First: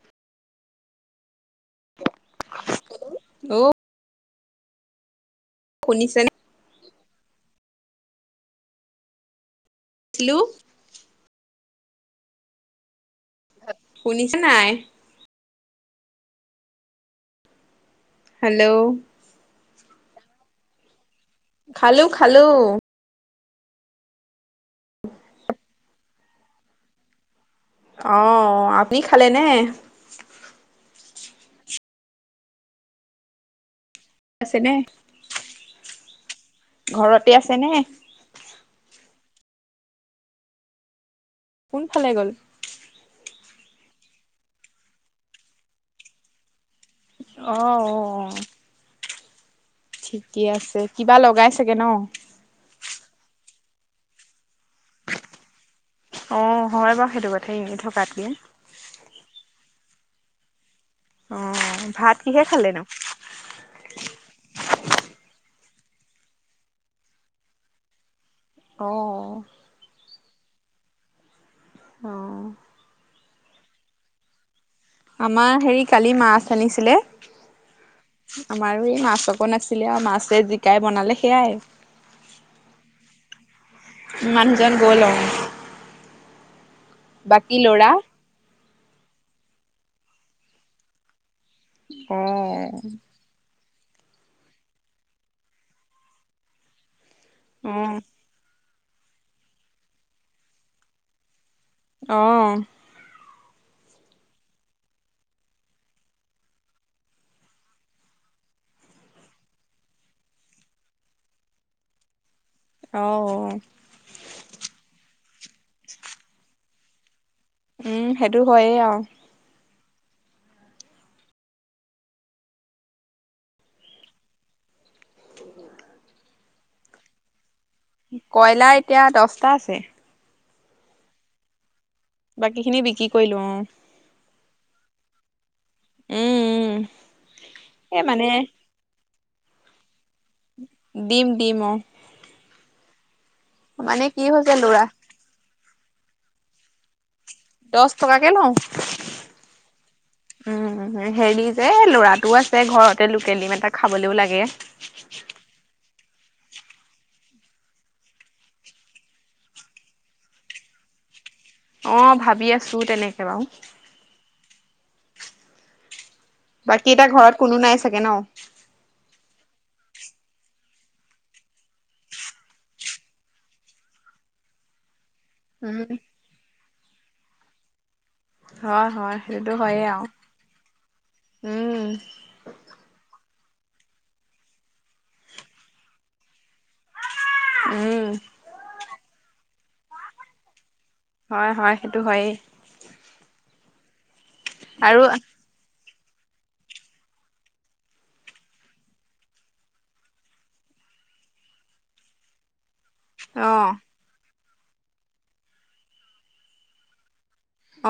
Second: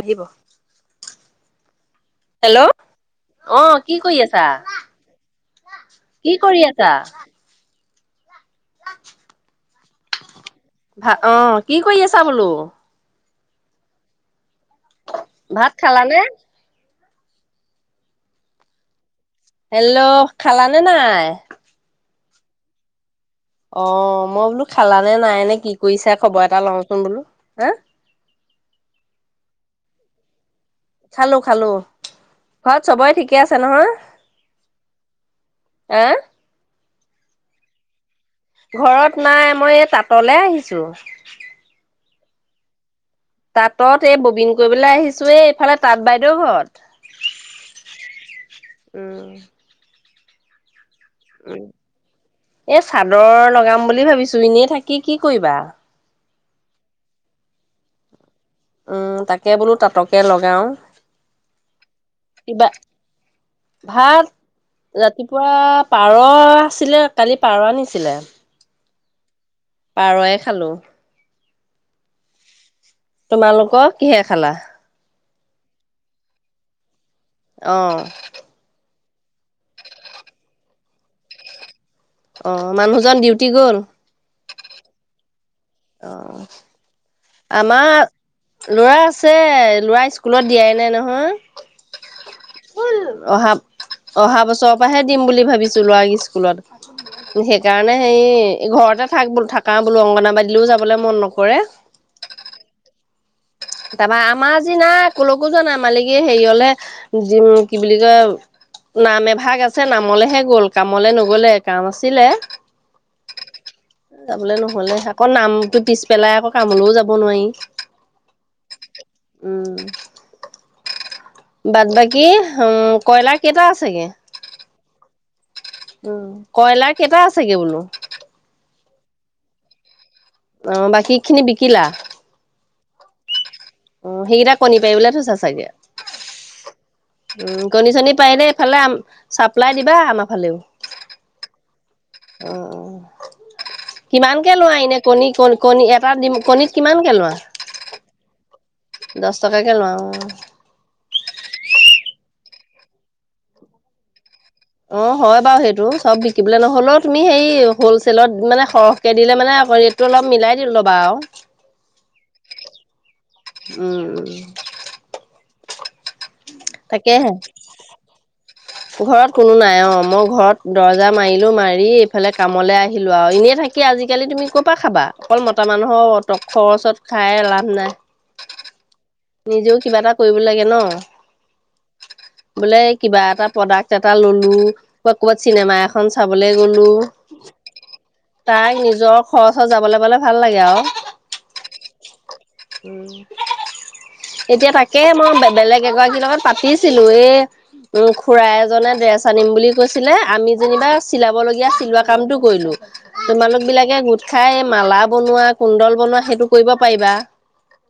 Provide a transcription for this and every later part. আহিব। হেল্ল' অ কি কৰি আছে। আ। শুনিছেনে কি কৰি আছা, হেল্ল'। ভা অ কি কৰি আছা বোলো? শুনিছে নাই? ভাত খালাানে? হেল্ল'। হেল্ল' খালাানে নাই? খালো খালো। অ মই বোলো খালানে নাই নে কি কৰিছা খবৰ এটা লওঁচোন বোলো হা আহ আপুনি খালে নে? খালো খালো ঘৰত চবেই ঠিকে আছে নহয়? আছে নে? এহ ঘৰতে আছে নে? ঘৰত নাই মই এই তাঁতলে আহিছো। কোনফালে গল? তাঁতত এই ববিন কৰিবলৈ আহিছো এ এইফালে তাঁত বাইদেউৰ ঘৰত। আহ অ উ ঠিকেই আছে কিবা লগাই চাগে ন‌? এই চাদৰ লগাম বুলি ভাবিছো এনেই থাকি কি কৰিবা, অ হয় বাৰু সেইটো কথা এনে থকাতকে উম তাকে বোলো তাতকে লগাও অ ভাত কিহে কিবা খালে নো? ভাত ৰাতিপুৱা পাৰ আছিলে কালি পাৰ আনিছিলে, অ পাৰয়ে খালো। অ তোমালোকক কিহে খালা? আমাৰ হেৰি কালি মাছ আনিছিলে, অ আমাৰো এই মাছ চকো নাছিলে আৰু মাছে জিকাই বনালে সেয়াই, অ মানুহজন ডিউটি গল? মানুহজন গ'ল অ আহ বাকী লৰা আমাৰ লৰা আছে ল'ৰা্ স্কুলত দিয়াই নাই নহয়, অ অহা অহা বছৰৰ পৰাহে দিম বুলি ভাবিছো লৰা স্কুলত সেইকাৰণে অ সেই এই ঘৰতে থাক বোল থাকা বোল অংগনাবাদীলৈও যাবলৈ মন নকৰে, অহ তাৰপা আমাৰ যি নাই কোলৈকো য নাই মালিকে হেৰিয়লে কি বুলি কয় নাম এভাগ আছে নামলেহে গল কামলে নগলে কাম আছিলে, অ যাবলৈ নহ'লে আকৌ নামটো পিছ পেলাই আকৌ কামলৈও যাব নোৱাৰি, উম সেইটো হয় আৰু উম বাদ বাকী উ কয়লাৰ কেইটা আছেগে? উ কয়লাৰ কেইটা আছেগে বোলো? কয়লাৰ এতিয়া দহটা আছে। অ বাকী খিনি বিকিলা? বাকী খিনি বিক্ৰী কৰিলো অ। অ সেইকেইটা কণী পাৰি বোলে থৈছা চাগে। উম উম। উম কণী এই চনি মানে পাৰিলে এইফালে চাপ্লাই দিবা আমাক ডিম ডিম অ। উম। মানে কি কিমান কে হৈছে লোৱা লৰা এনে কণী কন কণী এটা দিম কণীত কিমানকে লোৱা? দচ টকাকে লওঁ। দহ টকাকে লওঁ উম, হেৰি যে লৰা দো আছে ঘৰতে লোকেল ডিম এটা খাবলৈও লাগে। অ হয় বাৰু সেইটো চব বিকিবলৈ নহলেও তুমি সেই হলচেলত মানে সৰহকে দিলে মানে ৰেটটো অলপ মিলাই দিল ল'বা আৰু। অ ভাবি আছো তেনেকে। বাৰু উম উম। বাকী এটা তাকেহে ঘৰত কোনো নাই চাগে ন। অঁ মই ঘৰত দৰজা মাৰিলোঁ মাৰি এইফালে কামলৈ আহিলোঁ আৰু এনেই থাকি আজিকালি তুমি ক'ৰপৰা খাবা? অকল মতা উম মানুহৰ অটক খৰচত খাই লাভ নাই। হয় হয় সেইটোতো নিজেও হয়েই আৰু কিবা এটা কৰিব লাগে ন, উম বোলে কিবা এটা প্ৰডাক এটা ললো, বা কবাত চিনেমা এখন চা ক গলো, উম তাই নিজৰ খচ ওছৰ যাবলৈ প'লে ভাল লাগে আৰু। হয় হয় সেইটো হয়েই। এতিয়া তাকে আৰু মই বেলেগ কে, গৰাকীৰ লগত পাতিছিলো এই উম খুৰা এজনে ড্ৰেছ আনিম বুলি কৈছিলে আমি যেনিবা চিলাব লগীয়া চিলোৱা কামটো কৰিলো। অ তোমালোক বিলাকে গোট খাই মালা বনোৱা, কুণ্ডল বনোৱা সেইটো কৰিব পাৰিবা।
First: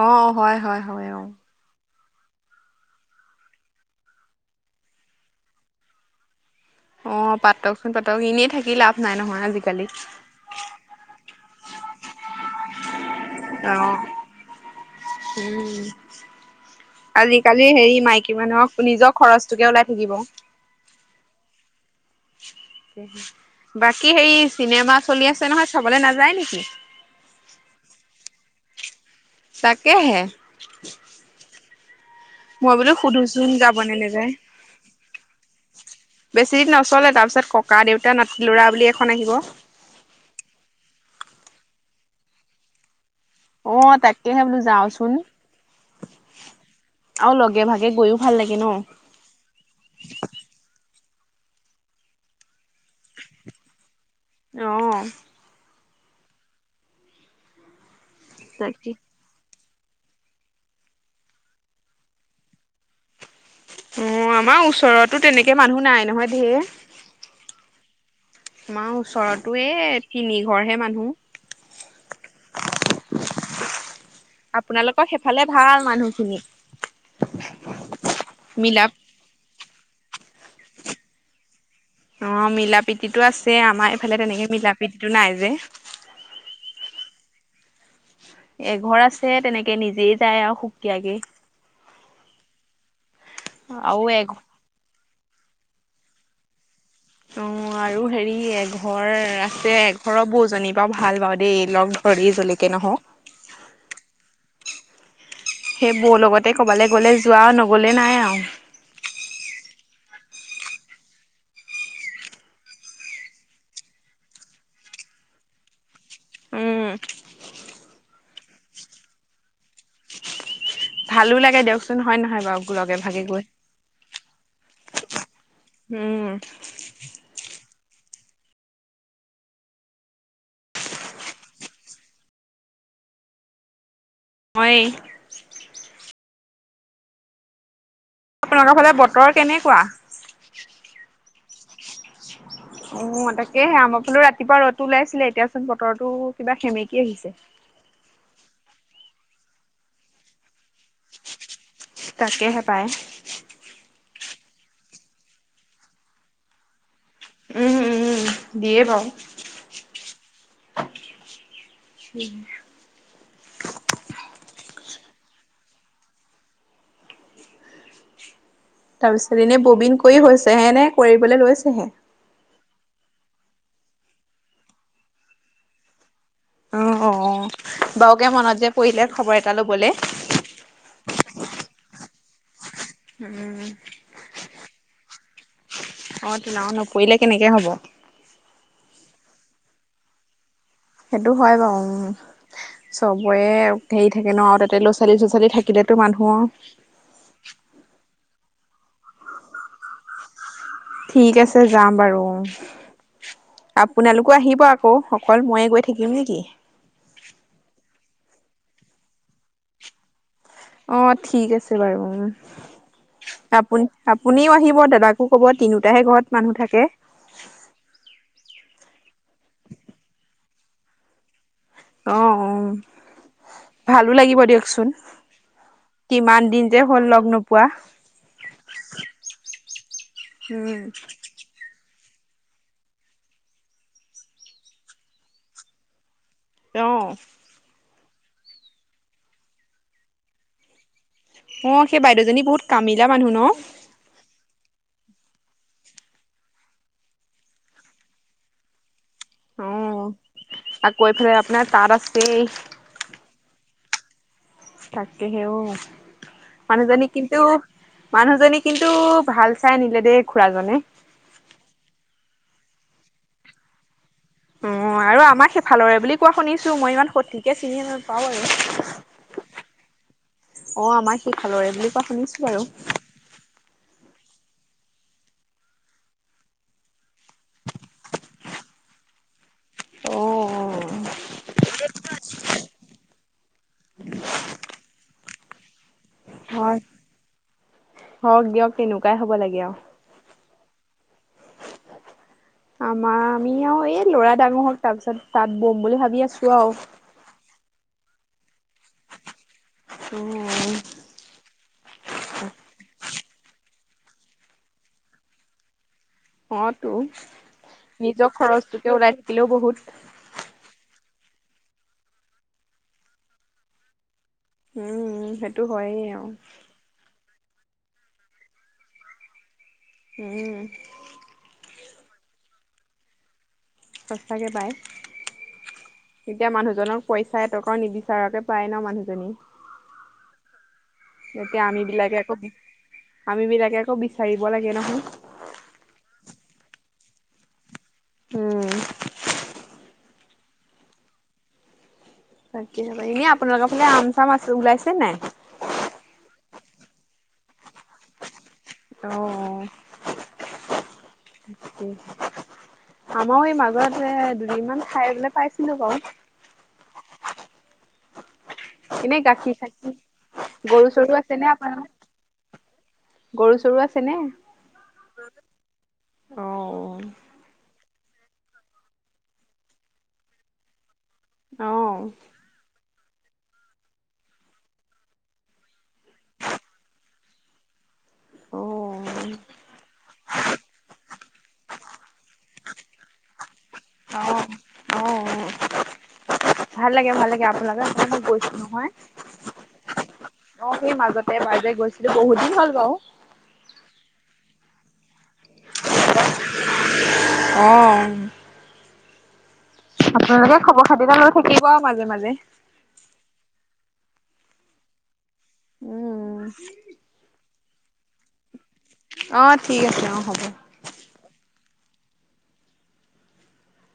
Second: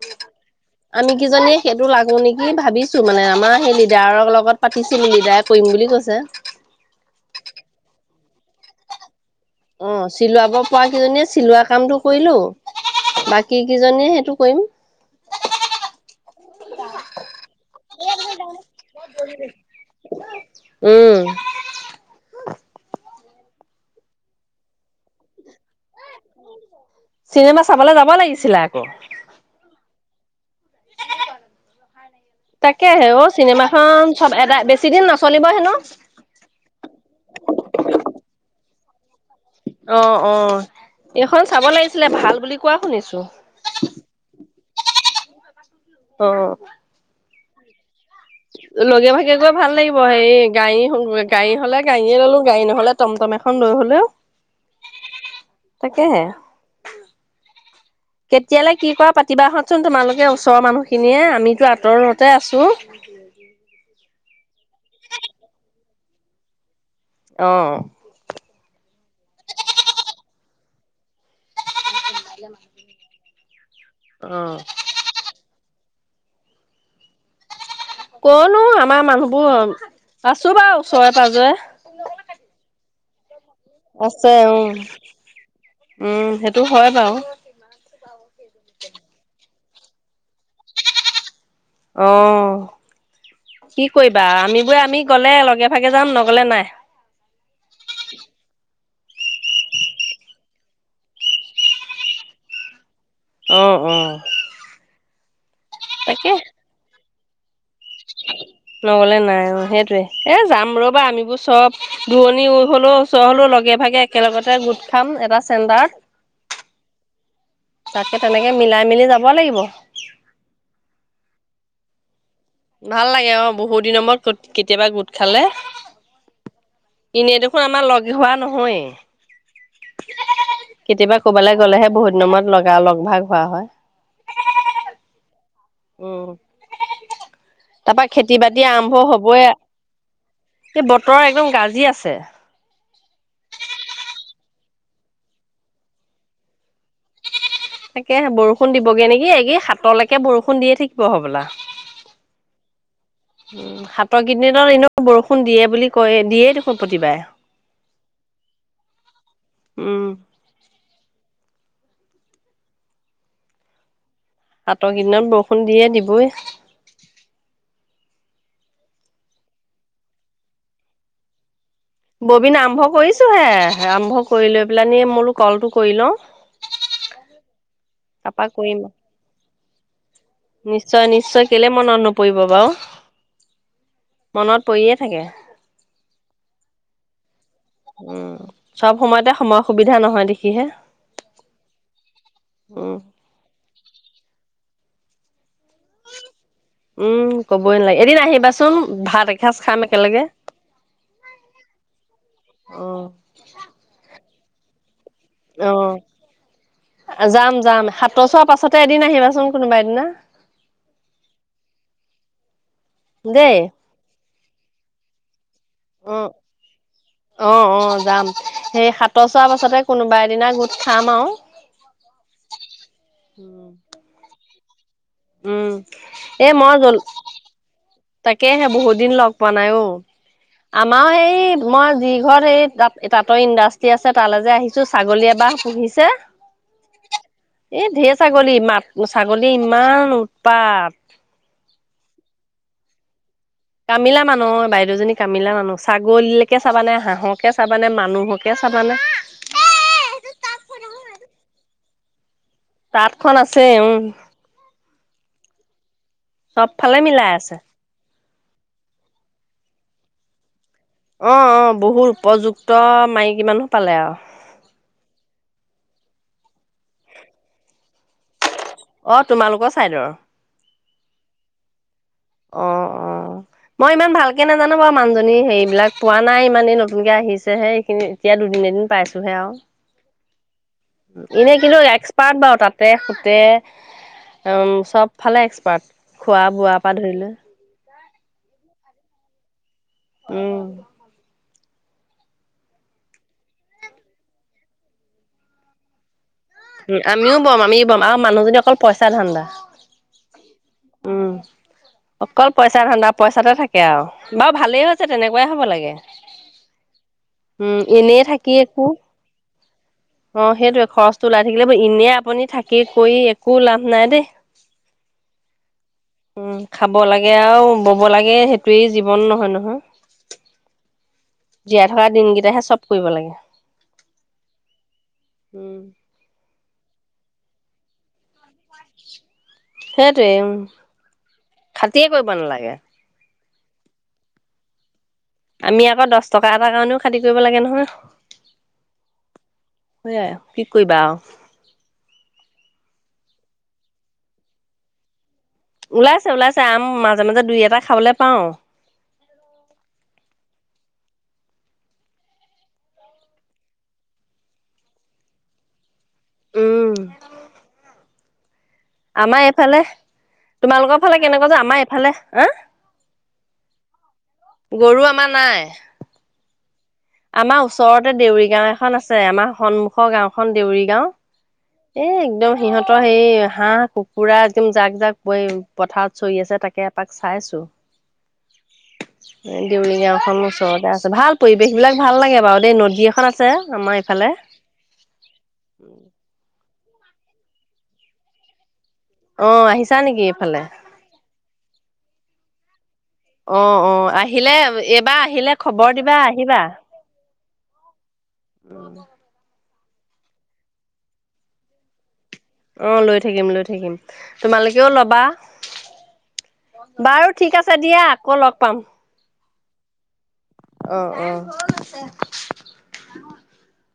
অ হয় হয় হয় আমি অ কিজনে টো লাগোঁ নেকি ভাবিছো মানে আমাৰ সেই লিডাৰৰ লগত পাতিছিল লিডাৰে কৰিম বুলি কৈছে। অ পাতকচোন পাতক এনেই থাকি লাভ নাই নহয়। আজিকালি, অ চিলোৱাব পৰা কেইজনীয়ে চিলোৱা কামটো কৰিলো বাকী আহ, কেইজনীয়ে সেইটো কৰিম। উম আজিকালি হেৰি মাইকী মানুহক নিজৰ খৰচটোকে ওলাই থাকিব। উম বাকী হেৰি চিনেমা চলি আছে নহয় চাবলে নাযায় নেকি চিনেমা চাবলে যাব লাগিছিলে আক তাকেহে মই বোলো তাকেহে অ সুধোচোন যাব নে চিনেমাখন চব নেযায় এদাই বেছি দিন নচলিব হেনো। বেছি দিন নচলে তাৰ পিছত ককা দেউতা নাটি লৰা বুলি এখন আহিব। অ অ এইখন চাব লাগি ছিলে ভাল বুলি কোৱা শুনিছোঁ অ তাকেহে বোলো যাওঁচোন অ আৰু লগ লগে ভাগে গৈও ভাল লাগে ন। লগে ভাগে গৈ ভাল লাগিব হে গায়ী গাড়ী হ'লে গাড়ীয়ে ললো গাড়ী নহ'লে টমটম এখন লৈ হ'লেও অহ তাকেহে কেতিয়ালে কি তাকে। কৰা পাতিবাহত চোন তোমালোকে ওচৰৰ মানুহখিনিয়ে আমিতো আঁতৰতে আছোঁ অ আমাৰ ওচৰতো তেনেকে মানুহ নাই নহয় ধেৰ অহ আমাৰ ওচৰতো এই তিনি ঘৰহে মানুহ ম [inaudible] [unintelligible] আপোনালোকক সেইফালে ভাল মানুহ খিনি কনো আমাৰ মানুহবোৰ আছোঁ বাৰু ওচৰে পাজৰে অ মিলা প্ৰীতিতো আছে যে আমাৰ এইফালে আছে তেনেকে উম, মিলা প্ৰীতিটো নাই যে বাও এঘৰ আছে তেনে কে নিজেই যায় আৱ সুকীয়াকে অহ কি আৰু কৰিবা এঘ আমি বোৰে আমি গলে লগে ভাগে যাম নগলে নাই অ আৰু হেৰি এঘৰ আছে এঘৰৰ বৌজনী বা ভাল বাৱ দেই লগ ধৰেই যেনেকে নহওঁক অহ অ সেই বৌ তাকে লগতে ক'বালে গ'লে যোৱা ন নগলে নাই অ সেই এ যাম ৰ'বা আমিবোৰ চব দূৰণি হ'লেও ওচৰ হ'লেও লগে ভাগে একেলগতে গোট খাম এটা চেণ্টাৰত উম তাকে তেনেকে মিলাই মিলি যাব লাগিব ভালো লাগে দিয়কচোন হয় নহয় বাৰু লগে ভাল ভাগে লাগে। গৈ অ'! বহু দিনৰ মূৰত কেতিয়াবা গোট খালে। উম! এনেই দেখোন আমাৰ লগ হোৱা নহয়েই। কেতিয়াবা কৰবালৈ গ'লেহে বহুত দিনৰ মূৰত লগ ভাগ হোৱা হয়। মই উম! তাৰ পৰা খেতি বাতি আপোনালোকৰ ফালে আৰম্ভ বতৰ কেনেকুৱা হ'বই। বতৰ একদম গাজি আছে। উম, তাকেহে আমাৰ ফালো ৰাতিপুৱা ৰ'দো ওলাইছিলে। এতিয়াচোন বতৰটো কিবা সেমেকি আহিছে। তাকেহে বৰষুণ দিবগে নেকি। এই কি সাতলৈকে বৰষুণ দিয়ে থাকিব হ'বলা! তাকেহে পায়। প্ৰকৃতি দিনত এনেও বৰষুণ দিয়ে বুলি কৈয়ে। দিয়েই দেখোন প্ৰতি বাৰেই। উম, উম, দিয়ে বাওঁ। উম [unintelligible] সাতৰ কেইদিনত বৰষুণ দিয়ে, দিবই। তাৰপিছত এনে, ববিন কৰি হৈছে, এনে, কৰিবলৈ লৈছেহে? ববিন আৰম্ভ কৰিছোঁ হে। আৰম্ভ কৰি লৈ পেলানি মোৰো ক'লটো কৰি লওঁ। বাওকে তাৰপা মনত যে কৰিম পৰিলে খবৰ এটা ল'বলে। নিশ্চয় নিশ্চয় কেলে মনত নপৰিব বাৰু। উম! মনত পৰিয়ে থাকে। অ'! তেনেহ'লে নপৰিলে কেনেকে? হ'ব। উম, চব সময়তে, সময়ৰ সুবিধা নহয়, দেখিহে। সেইটো হয় বাৰু উম চবৰে ঢেই থাকে ন'। তাতে ল'ৰা ছোৱালী চ'ৰা ছোৱালী থাকে ন'? উম, ক'বই নালাগে। এদিন আহিব বাচোন ভাত এসাঁজ খাম একেলগে। ঠিক আছে যাম বাৰু। অ আপোনালোক আকৌ, আহিব আকৌ? অকল ময়ে গৈ অ'! থাকিম নেকি? যাম, যাম। ত' চোৱাৰ পাছতে এদিন আহিবাচোন, কোনোবা এদিনা। অ'! ঠিক আছে বাৰু। উম! দেই আপুনি কোনেও আহিব, দাদাকো ক'ব! তিনিওটাহে ঘৰত উম, মানুহ থাকে অ'! অ'! যাম। সেই সাতৰ চোৱাৰ পাছতে কোনোবা এদিনা গোট খাম আৰু। অ ভালো লাগিব দিয়ক চোন উম, কিমান এ দিন মই যে জল হ'ল লগ নোপোৱা তাকেহে বহুত দিন লগ পোৱা নাই অ উম আমাৰ এই মই যি ঘৰত এই তাত তাঁতৰ ইণ্ডাষ্ট্ৰি আছে তালৈ যে আহিছো ছাগলী এবাহ পুহিছে তেওঁ এই ঢেৰ ছাগলী মাত ছাগলী ইমান উৎপাত অ সেই বাইদেউজনী বহুত কামিলা মানুহ ন কামিলা মানুহ বাইদেউজনী কামিলা মানুহ ছাগলীকে চাবানে হাঁহকে চাবানে মানুহকে চাবানে অ আকৌ এফালে আপোনাৰ তাত আছেই তাঁতখন আছে উম তাকেহে অ চবফালে মানুহজনী মিলাই কিন্তু আছে মানুহজনী কিন্তু ভাল চাই আনিলে দেই খুৰাজনে অ অ বহুত উপযুক্ত মাইকী মানুহ পালে আৰু উ আৰু আমাক সেইফালৰে বুলি কোৱা শুনিছো মই ইমান সঠিকে চিনি নাপাওঁ আৰু অ তোমালোকৰ ছাইডৰ অ আমাৰ সি খালৰে বুলি কোৱা শুনিছো বাৰু অ অ মই ইমান ভাল কে নাজানো বাৰু মানুহজনী হেৰিবিলাক পোৱা নাই ইমান এই নতুনকে আহিছেহে এখিনি এতিয়া দুদিনে এদিন পাইছোহে আৰু অ অ এনে কিন্তু এক্সপাৰ্ট বাৰু তাতে সুতে উ চব ফালে এক্সপাৰ্ট খোৱা হয় বোৱাৰ পৰা ধৰি লৈ হওক দিয়ক তেনেকুৱাই হ'ব লাগে আৰু উম আমাৰ আমি আৰু এই লৰা ডাঙৰ হওক তাৰ পিছত তাত বম বুলি ভাবি আছো আৰু। উ আমিও বম আমি আৰু মানুহ যদি অকল পইচা ধান্দা অ', উম অকল পইচা ধান্দা না পইচাতে থাকে আৰু বাৰু ভালেই হৈছে তেনেকুৱাই হ'ব লাগে। অ তো উম এনেই নিজৰ থাকি একো খৰচটোকে ওলাই থাকিলেও বহুত অ সেইটোৱে খৰচটো ওলাই থাকিলে এনেই আপুনি থাকি কৰি একো লাভ নাই দেই। উম, সেইটো হয়েই আৰু উম খাব লাগে আৰু ব'ব লাগে সেইটোৱেই জীৱন নহয় নহয় উম জীয়াই থকা দিনকেইটাহে চব কৰিব লাগে সচাকে পাই উম এতিয়া মানুহ মানুহজনক পইচা এটকাও নিবিচাৰকে পায় ন মানুহজনী সেইটোৱে এতিয়া আমি খাটিয়ে বিলাকে কৰিব আকৌ নালাগে আমি বিলাকে আকৌ বিচাৰিব লাগে নহয় আমি আকৌ দহ টকা এটাৰ কাৰণেও খাতি কৰিব লাগে নহয় উম সেয়াই কি কৰিবা আৰু তাক বোলো এনে আপোনালোকৰ ফালে আম চাম আছে ওলাইছে নাই ওলাইছে ওলাইছে আম মাজে মাজে দুই এটা খাবলে পাওঁ অ আমাৰ এই মাজতে দুদিনমান খাই বলে পাইছিলো বাৰু উম এনে আমাৰ গাখীৰ এইফালে চাখীৰ গৰু তোমালোকৰ চৰু ফালে আছে নে কেনেকুৱা যে আমাৰ আপোনাৰ এইফালে হ গৰু চৰু আছে নে? গৰু আমাৰ নাই। অ'। আমাৰওচ ওচৰতে দেউৰী গাঁও এখন আছে আমাৰ সন্মুখৰ গাঁওখন দেউৰী গাঁও এ অ'। একদম সিহঁত তই সেই হাঁহ কুকুৰা একদম জাক জাক ব পথাৰত চৰি আছে তাকে এপাক চাইছো অ'। দেউৰি গাওঁ খন ওচৰতে আছে ভাল পৰিৱেশ বিলাক ভাল লাগে বাৰু দেই নদী এখন আছে। আমাৰ এইফালে উম [inaudible] ভাল লাগে ভাল লাগে আপোনালোকৰ সেইফালে গৈছো নহয় আহ আহিছা নেকি এইফালে বহুত দিন বহুত দিন হ'ল বাৰু অ অ আহিলে এইবাৰ আহিলে খবৰ দিবা আহিবা অ উম আপোনালোকে খবৰ খাতি লৈ থাকিব আৰু মাজে মাজে অ লৈ থাকিম লৈ থাকিম তোমালোকেও লবা উম বাৰু ঠিক দিয়া আকৌ লগ পাম অঁ ঠিক আছে অঁ হ'ব শ আছে